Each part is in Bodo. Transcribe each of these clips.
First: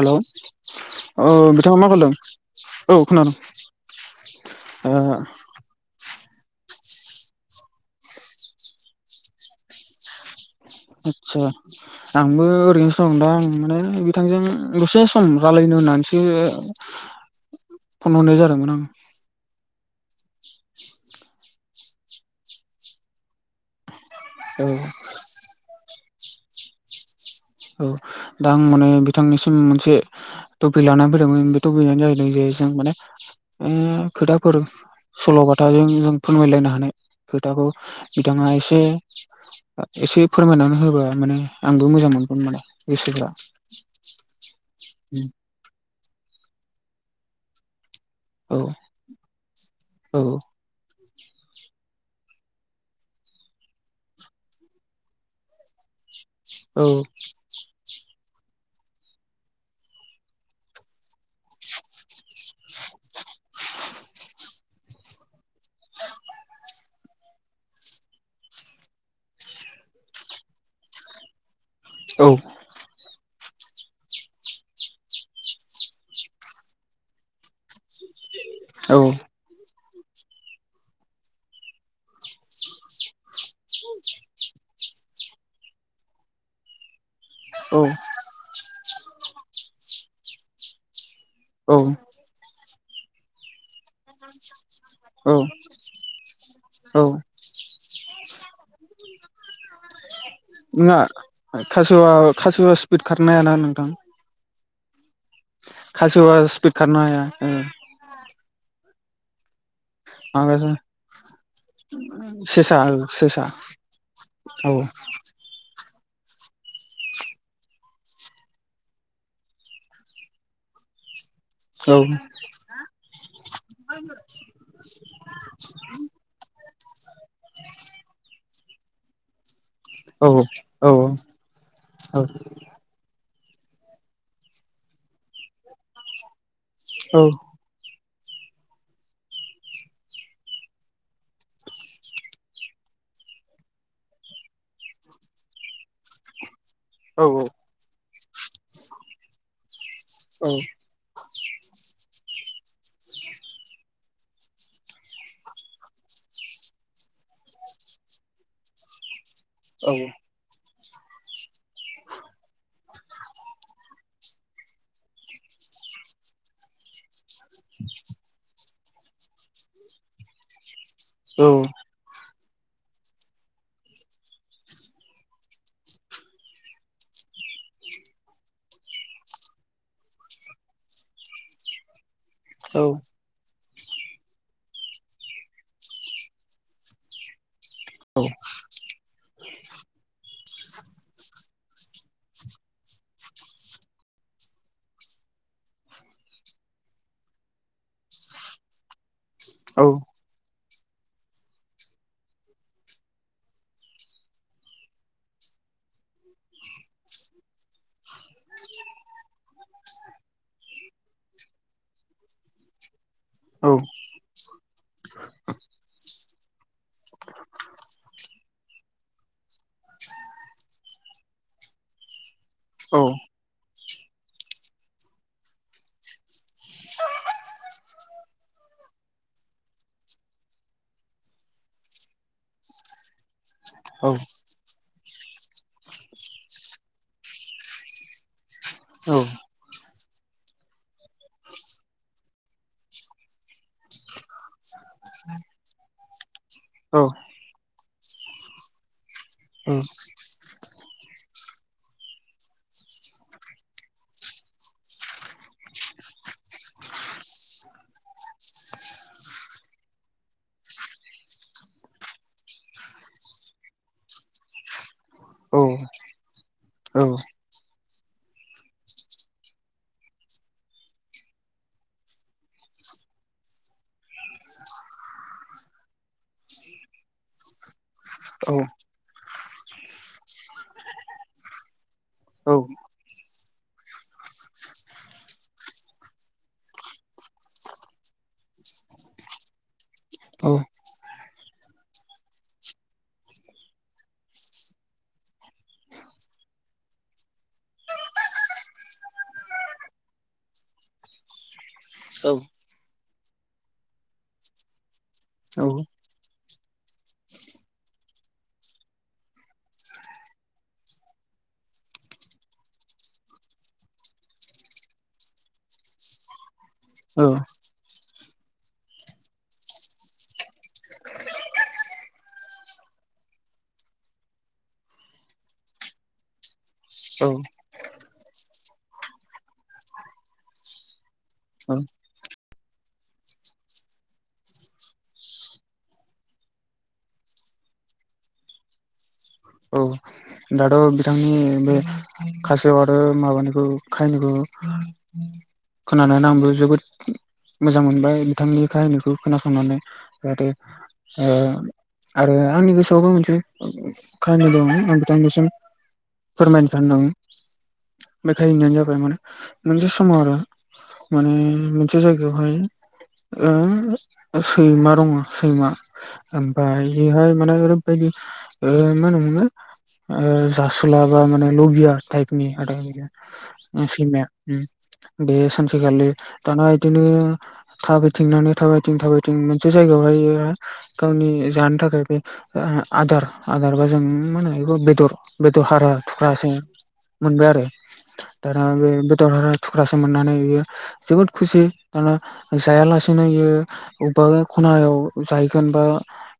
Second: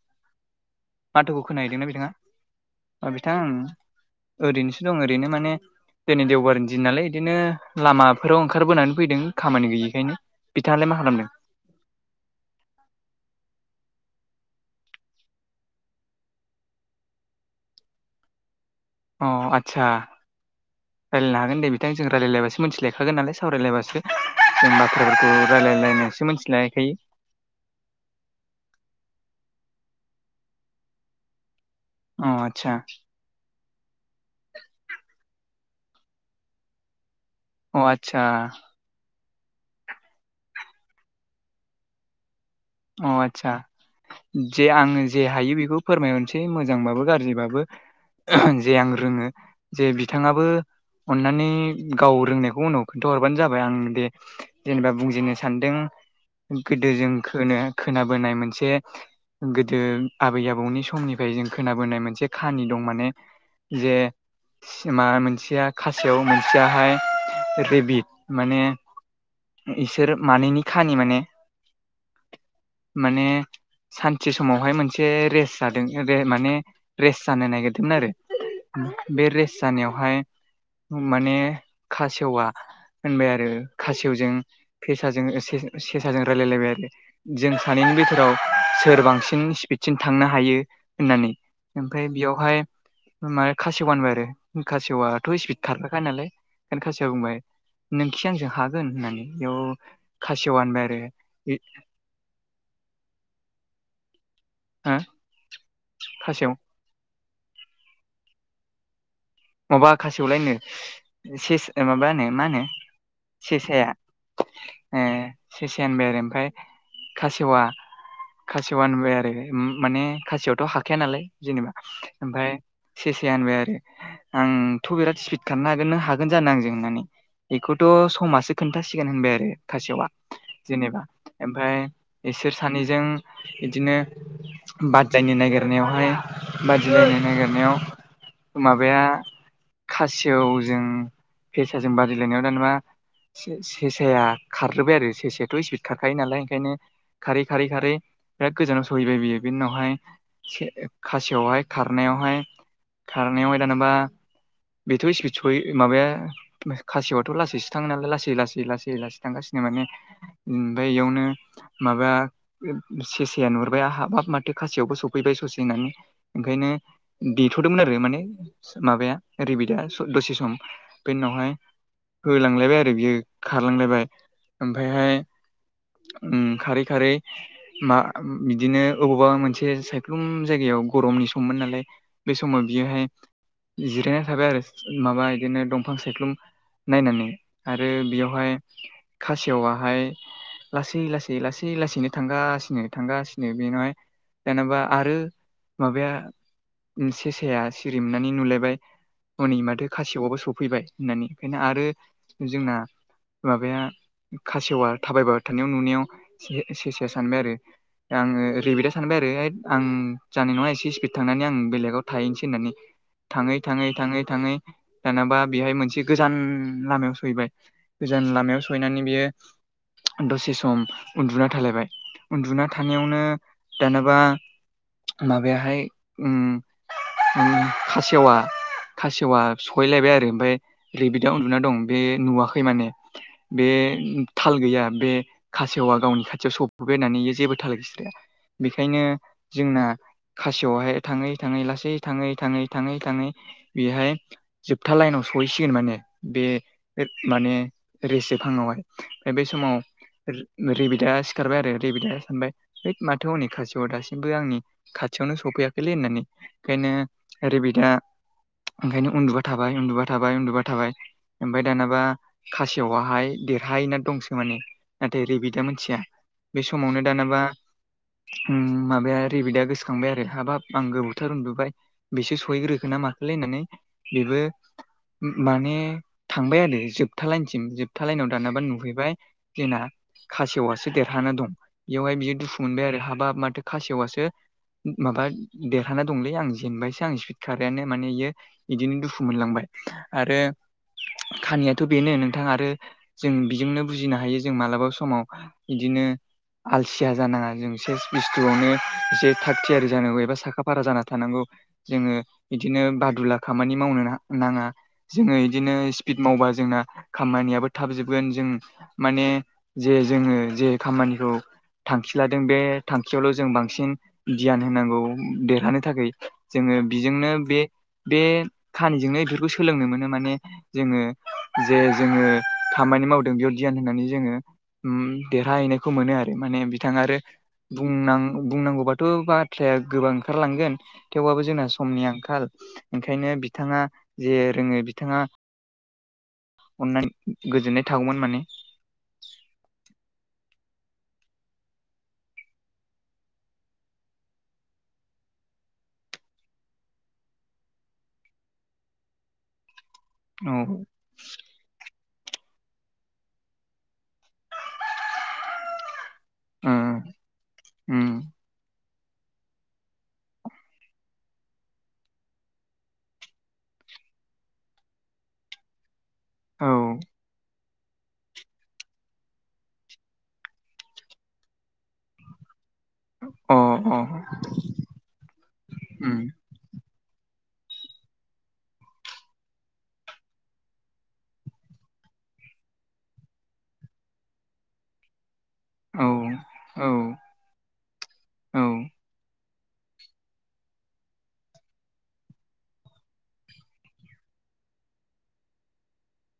हेलौ ओ माथोखौ खोनाहैदोंना बिथाङा मा खालायदों? ओ बिथां ओरैनोसो ओ दं ओरैनो माने दिनै देवबारनि दिन नालाय इदिनो लामाफोराव ओंखारबोनानै फैदों खामानि गैयैखायनो। आतसा। आंबो ओरैनोसो दं नोंथां माने बिथांजों दसे सम रालायनो होननानैसो फन हरनाय जादोंमोन आं। अ आतसा रायलायनो हागोन दे बिथां जों रायलायलायबासो मोनथिलायखागोन नालाय सावरायलायबासो। औ जों बाथ्राफोरखौ रायलायलायनानैसो मोनथिलायखायो। औ दा आं माने बिथांनिसिम मोनसे टपिक लानानै फैदोंमोन। टपिकआनो जाहैदों अ जे जों आदसा माने ओ खोथाफोर सल'बाथ खोथाजों जों फोरमायलायनो हानाय खोथाखौ अ आदसा बिथाङा एसे एसे फोरमायनानै होबा माने आंबो मोजां मोनगोन माने अ गोसोफ्रा आतसा जे आङो जे हायो बेखौ फोरमायहरसै मोजांबाबो गाज्रिबाबो औ जे आं रोङो जे औ बिथाङाबो अननानै गाव रोंनायखौ उनाव खोन्थाहरबानो जाबाय आं दे जेनेबा बुंजिनो सानदों औ गोदो जों खोनाबोनाय मोनसे गोदो आबै आबौनि समनिफ्राय जों खोनाबोनाय मोनसे खाहानि दं माने जे सिमा मोनसेया खासेव मोनसेयाहाय रेबिद माने इसोर मानैनि खानि माने? औ माने सानसे समावहाय मोनसे रेस्ट जादों रे माने रेस्ट जानो नागिरदोंमोन औ आरो। बे रेस्ट जानायावहाय माने खासेवा होनबाय आरो खासेवजों फेसाजों सेसाजों रायलायलायबाय आरो जों सानैनि औ बिथथोराव सोर बांसिन स्पिडसिम थांनो हायो होननानै औ ओमफ्राय बेयावहाय मा खासि गानबाय आरो खासेवआथ' औ स्पिड खारफाख नालाय ओंखनो औ खासेवआव बुंबाय नोंखि आंजों हागोन होननानै बेयाव खासेवा होनबाय आरो नंआ खास'वा खासे'वा स्पिड खारनोहायाना नोंथां हो खासे'वा खासेव स्पिड खारनो हाया ओ माबा खासेयावलायनो माबासो सेस माबानो मा होनो सेसा औ सेसा सेसाया औ ए सेसाया मोनबा आरो खासेवा खासेवा होनबाय आरो माने खासियावथ' हाखाया नालाय जेनेबा औ ओमफाइ सेसाया होनबाय आरो आंथ' बिराद स्पिड खनो हागोन नों हागोन जानो आंजों होननानै बेखौथ' समासो खोन्थासिगोन होनबाय आरो खासेयावआ औ औ जेनेबा ओमफ्राय औ बिसोर सानैजों बिदिनो बादायनो नागिरनायावहाय बादिलायनो नागिरनायाव माबाया खासेवजों फेसाजों बादायलायनायाव दानाबा सेसाया खारलोबाय आरो सेसायाथ' स्पिड खारखायो नालाय ओंखायनो खारै, खारै, खारै, बिराद गोजानाव सहैबाय बियो बेनि उनावहाय खासियावहाय खारनायावहाय खारनायावहाय दानाबा बेथ' स्पिड सहै माबाया खासियावथ' लासैसो थाङो नालाय लासै लासै लासै लासै थांगासिनो माने ओमफ्राय इयावनो माबा सेसेाया नुरबाय हाबहाब माथो खासेयावबो सौफैबाय स'सेहोनानै ओंखायनो देथ'दोंमोन आरो माने माबाया रिबिदा दसे सम बेनि उनावहाय होलांलायबाय आरो बियो खारलांलायबाय ओमफ्रायहाय उम खारै खारै मा बिदिनो अबावबा मोनसे सायख्लुम जायगायाव गरमनि सममोन नालाय बे समाव बियोहाय जिरायना थाबाय आरो माबा बिदिनो दंफां सायख्लुम नायनानै आरो बेयावहाय खासेवाहाय लासै लासै लासै लासैनो थांगासिनो थांगासिनो बेंहाय जेनेबा आरो माबाया सेसाया सिरि मोननानै नुलायबाय हनै माथो खासेवाबो सफैबाय होननानै ओंखायनो आरो जोंना माबाया खासेवा थाबायबा होथानायाव नुनायाव सेसाया सानबाय आरो आङो रिबिटा सानबाय आरो आं जानाय नङा एसे स्पिड थांनानै आं बेलेगाव थाहैनोसै होननानै [unintelligible] थाङै थाङै औ थाङै थाङै दानाबा बेहाय मोनसे गोजान लामायाव सहैबाय गोजान लामायाव सहैनानै बेयो दसे सम उन्दुना थालायबाय उन्दुना औ थानायावनो दानाबा माबाया हाय उम उम खासेवा खासेवा सहैलायबाय आरो ओमफफ्राय रैबिदियाव उन्दुना दं बे नुवाखै माने बे थाल गैया बे खासेवा गावनि खाथियाव सौफबाय होननानै जेबो थाला बिस्राया बेखायनो जोंना खासियावहाय थाङै थाङै लासै थाङै थाङै थाङै थाङै बेहाय जोबथा लाइनाव सहैसिगोन माने बे माने रेसो फांआव हाइ। बे समाव रि-रिबिदा सिखारबाय आरो रिबिदा सानबाय हैद माथो हनै खासेवा दासिमबो आंनि खाथियावनो सौफैयाखैलै होननानै ओंखायनो रेबिदा ओंखायनो उन्दुबाय थाबाय उन्दुबाय थाबाय उन्दुबाय थाबाय ओमफ्राय दानाबा खासेवाहाय देरहाहैना दंसै माने। नाथाय रेबिदा मोनथिया बे समावनो दानाबा उम माबाया रेबिदा गोसोखांबाय आरो हाबाब आं गोबावथार उन्दुबाय बेसो सहैग्रोखो ना माखोलै होननानै बेबो माने थांबाय आरो जोबथा लाइनसिम जोबथा लाइनाव दानाबा नुहैबाय जोंना खासेवासो देरहाना दं बेवहाय बियो दुखु मोनबाय आरो हाबाब माथो खासेवासो माबा देरहाना दंलै आं जेनबायसो आं स्पिड खारनायानो माने इयो इदिनो दुखु मोनलांबाय। आरो खानियाथ' बेनो नोंथां आरो जों बेजोंनो बुजिनो हायो जे जों मालाबा समाव इदिनो आलसिया जानाङा जों सब बुस्थुआवनो एसे थागथियारि जानांगौ एबा साखा फारा जाना थानांगौ। जोङो बिदिनो बादुला खामानि मावनो ना-नाङा। जोङो इदिनो स्पिड मावबा जोंना खामानियाबो थाब जोबगोन जों माने जे जोङो जे खामानिखौ थांखि लादों बे थांखियावल' जों बांसिन धियान होनांगौ देरहानो थाखाय जोङो बेजोंनो बे बे खाहानिजोंनो बेफोरखौ सोलोंनो मोनो माने जोङो जे जोङो खामानि मावदों बेयाव धियान होननानै जोङो उम देरहाहैनायखौ मोनो आरो माने बिथां आरो बुंनां-बुंनांगौबाथ' बाथ्राया गोबां ओंखारलांगोन थेवबाबो जोंना समनि आंखाल ओंखायनो बिथाङा जे रोङो बिथाङा अननाय गोजोननाय थागौमोन माने। औ। दाथ' बिथांनि बे खासेव आरो माबानि खाहिनिखौ [inaudible] खोनानानै आंबो जोबोद मोजां मोनबाय बिथांनि खाहिनिखौ खोनासंनानै। जाथे औ ओ आरो आंनि गोसोआवबो मोनसे खाहानि दङ' बिथांनिसिम ओ फोरमायनो सानदों। उम बे खाहिनियानो जाबाय माने मोनसे समाव आरो माने मोनसे जायगायावहाय ओ सैमा दङ सैमा। ओमफ्राय औ बेहाय माने ओरैबायदि ओ मा होनो मोनलै ओ जासुला बा माने लबिया टाइपनि आरो अ बि सैमाया उम। बे सानसेखालि उम दाना इदिनो थाबायथिंनानै थाबायथिं थाबायथिं मोनसे जायगायावहायो गावनि जानो थाखाय बे आदार आदारबा जों मोनो बे बेदर बेदर हारा औ थुख्रासो औ मोनबाय आरो। औ दाना बे बेदर थुख्रासो मोननानै बियो जोबोद खुसि दाना जायालासेनो इयो बबेबा खनायाव जाहैगोन बा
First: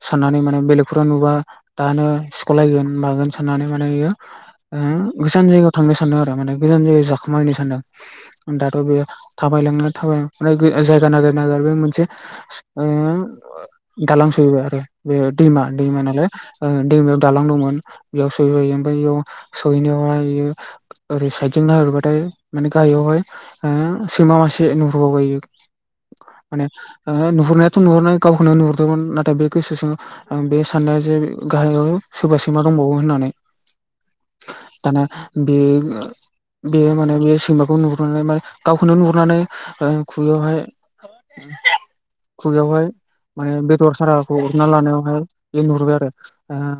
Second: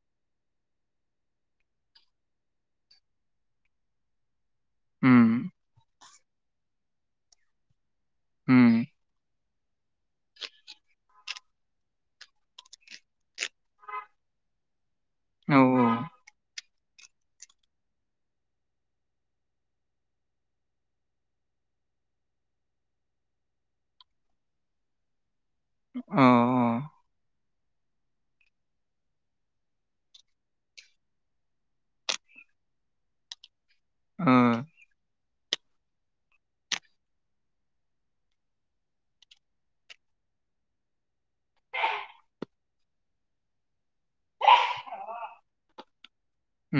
साननानै माने बेलेगफोराव नुबा दानो सिख'लायगोन मागोन साननानै माने इयो ओ गोजान उम जायगायाव थांनो थांदों आरो माने गोजान जायगायाव जाखोमाहैनो सानदों दाथ' उम बे थाबायलांना थाबायलांना जायगा नागिर नागिर बे मोनसे ओ दालां सहैबाय आरो बे औ दैमा दैमा नालाय दैमायाव दालां दंमोन बेयाव सहैबाय इयो ओमफ्राय इयाव सहैनायावहाय इयो ओरै साइदजों नाहरबाथाय माने गाहायावहाय ओ सैमा मासे नुहुरबावबाय इयो अ माने ओ नुहुरनायाथ' नुहुरनाय गावखौनो नुहुरदोंमोन नाथाय बे गोसोजों आं बे साननाया जे गाहाय सोरबा सोर मा दंबावो होननानै अ ओ दाना बे बे माने बे सैमाखौ नुहुरनानै मे गावखौनो नुहुरनानै खुगायावहाय खुगायावहाय माने बेदर हारा खौ हरना लानायावहाय बे नुहुरबाय आरो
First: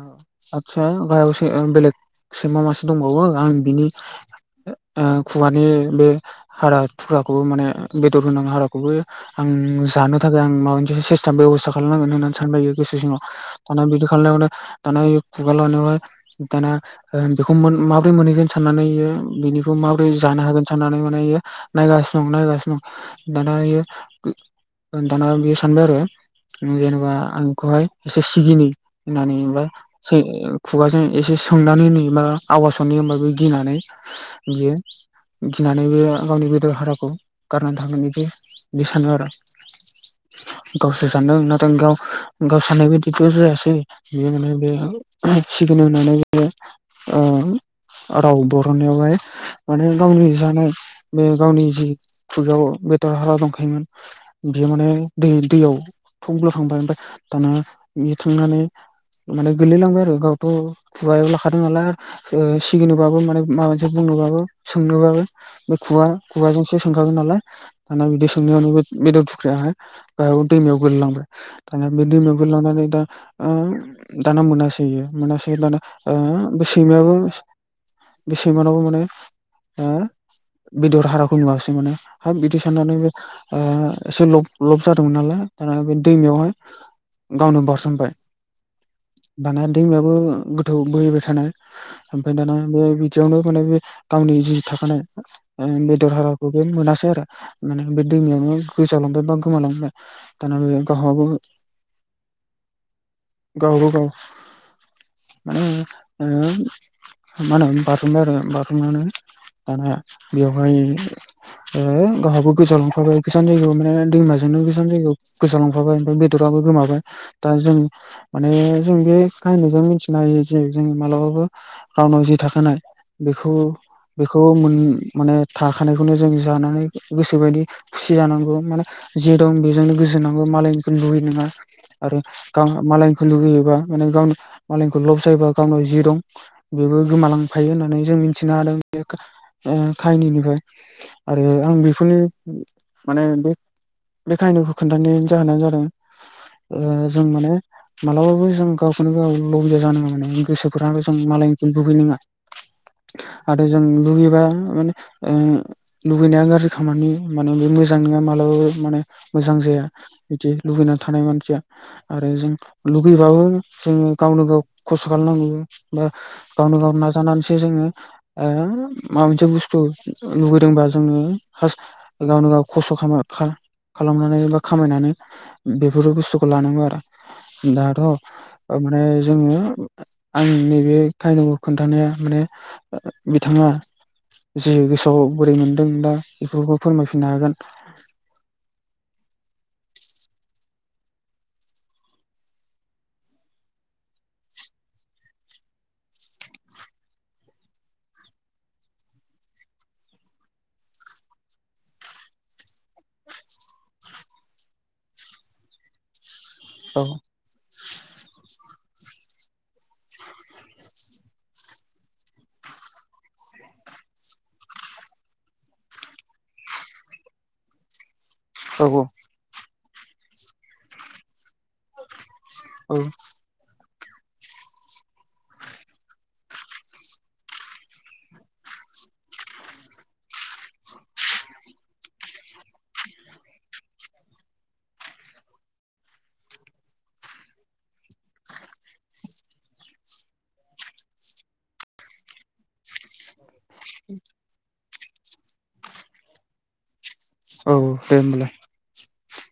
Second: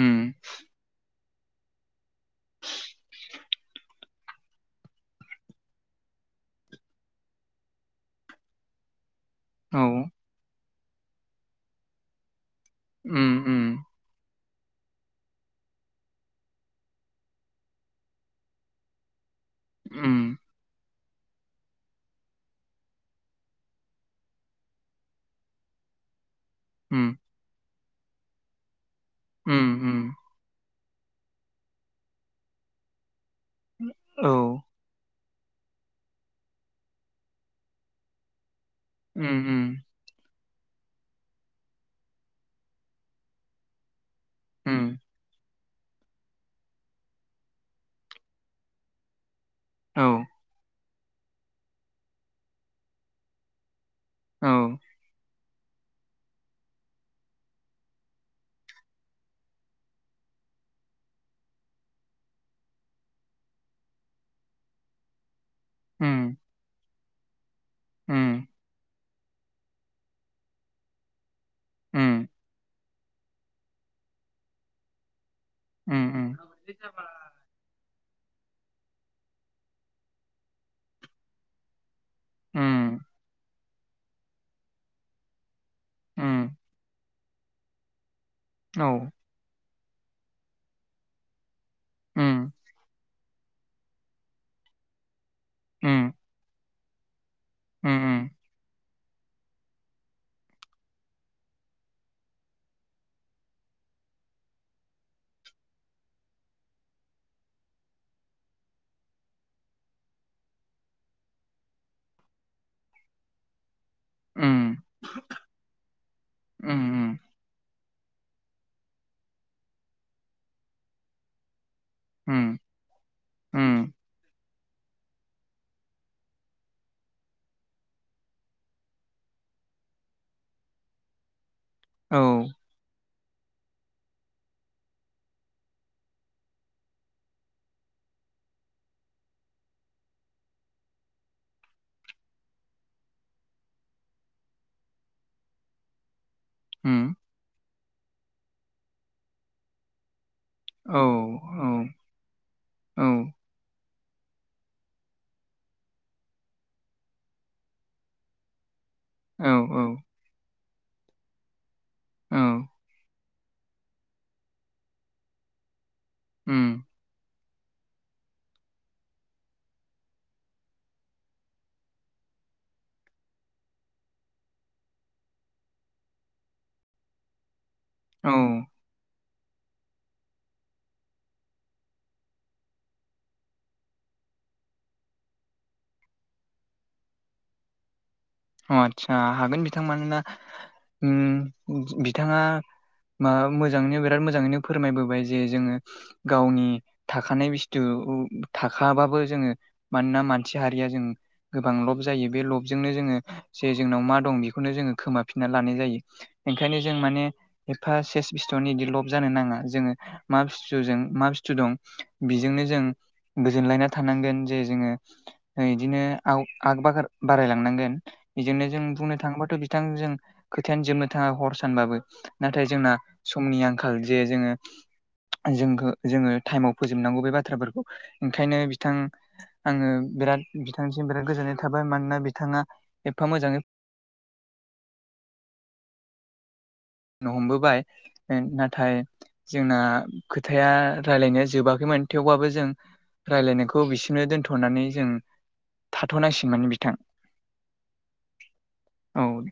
उम आदसा गाहायावसो बेलेग सैमा मासे दंबावो आं बिनि खुगानि बे हारा थुख्राखौ माने बेदर गोनां हाराखौबो आं औ जानो थाखाय आं माबा मोनसे सिस्टेम बेब'स्था खालामनांगोन होननानै सानबाय गोसो सिङाव। उम थान उम बिदि खालामानायखौनो दाना खुगा लानायावहाय दाना बेखौ माब्रै मोनहैगोन साननानैयो बेनि बेखौ माब्रै उम जानो हागोन साननानै माने नायगासिनो दं नायगासिनो दं दानायो दाना बियो सानबाय आरो। उम जेनेबा आं बेखौहाय एसे सिगिनो होननानै उम उम ओमफ्राय खुगाजों एसे सोंनानै नयो मा आवाज हरनि होमबा बे‌ गिनानै औ उम बियो गिनानै बे गावनि बेदर हाराखौ गारनानै थांगोन बिदि बे सानो आरो। उम गावसो सानदों नाथाय गाव गाव साननाय बायदिथ' जायासै बेयो माने बे उम सिगनो होननानै बे राव बर'नायावहाय माने औ गावनि जानाय बे गावनि जि खुगायाव बेदर हारा दंखायोमोन औ बेयो माने दै दैयाव थबल थांबाय ओमफ्राय दाना बे थांनानै माने गोलैलांबाय आरो गावथ' खुगायाव लाखादों नालाय सिगिनोबाबो माने माबा मोनसे बुंनोबाबो सोंनोबाबो बे खुवा उम खुवाजोंसो सोंखागोन नालाय दाना बिदि उम सोंनायावनो बे बेदर थुख्रायाहाय गाहायाव दैमायाव गोलैलांबाय दानि बे उम दैमायाव गोलैलांनानै दा दाना मोनासैयो मोनासै दाना उम सैमायाबो बे सैमानावबो माने ओ बेदर हाराखौ नुवासै माने। हाब बिदि साननानै उम आ बे एसे लब लब जादोंमोन नालाय दाना बे उम दैमायावहाय गावनो बारसोमबाय। औ दाना दैमाबो गोथौ बोहैबाय थानाय ओमफ्राय उम दाना बे बेयावनो माने बे गावनि जि थाखानाय उम बेदर हाराखौबो मोनासै आरो। उम माने बे दैमायावनो गोजालांबाय बा गोमालांबाय दाना बे गावहाबो गावबा गाव माने मा होनो बाज्रुमबाय आरो बाज्रुमनायावनो दाना बेवहाय गावहाबो गोजावलांफाबाय माने उम दैमाजोंनो बेसेबां जायगायाव गोजाव लांफाबाय ओमफ्राय बेदराबो उम गोमाबाय दा जों माने जों बे काहिनिजों मिथिनो हायो जे जों मालाबाबो गावनाव जि उम थाखानाय बिखौ उम बेखौ माने थाखानायखौनो जों जानानै गोसोबायदि खुसि जानांगौ माने जे दं बेजोंनो गोजोनांगौ मालायनिखौ लुगै नाङा आरो औ मालायनिखौ लुुबैयोबा माने गावनि मालायनखौ लब जायोबा गावनाव जि दं बेबो गोमालांफायो होननानै जों मिथिनो हादों बे काहिनिनिफ्राय आरो आं बेफोरनि माने बे बे खाहिनिखौ खोन्थानायनि जाहोना जादों उम जों माने मालाबाबो जों गावखौनो गाव लबिआ जानाङा माने गोसो औ जों मालायनिखौनो लुबै नङा। औ आरो जों लुगैबा माने ओ लुबैनाया गाज्रि खामानि माने बे मोजां नङा मालाबाबो माने। औ मोजां जाया बिदि लुगैना थानाय मानसिया आरो औ जों लुगैबाबो जोङो गावनो गाव खस्थ' खालामनांगौ। बा गावनो उम गाव ना जानानैसो जोङो माबा मोनसे बुस्थु लुुबैदोंबा जोङो गावनो गाव खस्थ' खालाम-खालामनानै बा खामायनानै बेफोर बुस्थुखौ लानांगौ आरो। दाथ' औ माने जोङो आं नैबे काहानिखौ खोन्थानाया माने बिथाङा जे गोसोआव बोरै मोनदों दा बेफोरखौ फोरमायफिननो हागोन। अ आदसा हागोन बिथां मानोना उम बिथाङा मा मोजाङैनो बिराद मोजाङैनो फोरमायबोबाय जे जोङो गावनि थाखानाय बुस्थु थाखाबाबो जोङो मानोना मानसि हारिया जों गोबां लब जायो बे लबजोंनो जोङो जे जोंनाव मा दं बेखौनो जोङो खोमाफिनना लानाय जायो। ओंखायनो जों औ माने एफा सेस बिस्थ'नि बिदि लब जानो नाङा। जोङो मा बुस्थुजों मा बुस्स्थु दं बेजोंनो जों गोजोनलायना थानांगोन जे जोङो बिदिनो आव आग बागार बारायलांनांगोन। बेजोंनो जों औ बुंनो थाङोबाथ' बिथां जों खोथायानो जोबनो थाङा हर सानबाबो। नाथाय औ जोंना समनि आंखाल जे जोङो जोंखो जोङो टाइमाव फोजोबनांगौ बे बाथ्राफोरखौ। ओंखायनो बिथां आङो बिराद बिथांसिम बिराद गोजोननाय थाबाय मानोना बिथाङा एफा मोजाङै नो हमबोबाय नाथाय जोंना खोथाया रायलायनाया जोबाखैमोन थेवबबो जों रायलायनायखौ खौ बिसिनो दोनथ'नानै जों थाथ'नांसिगन माने बिथां। औ। दे होमबालाय। औ।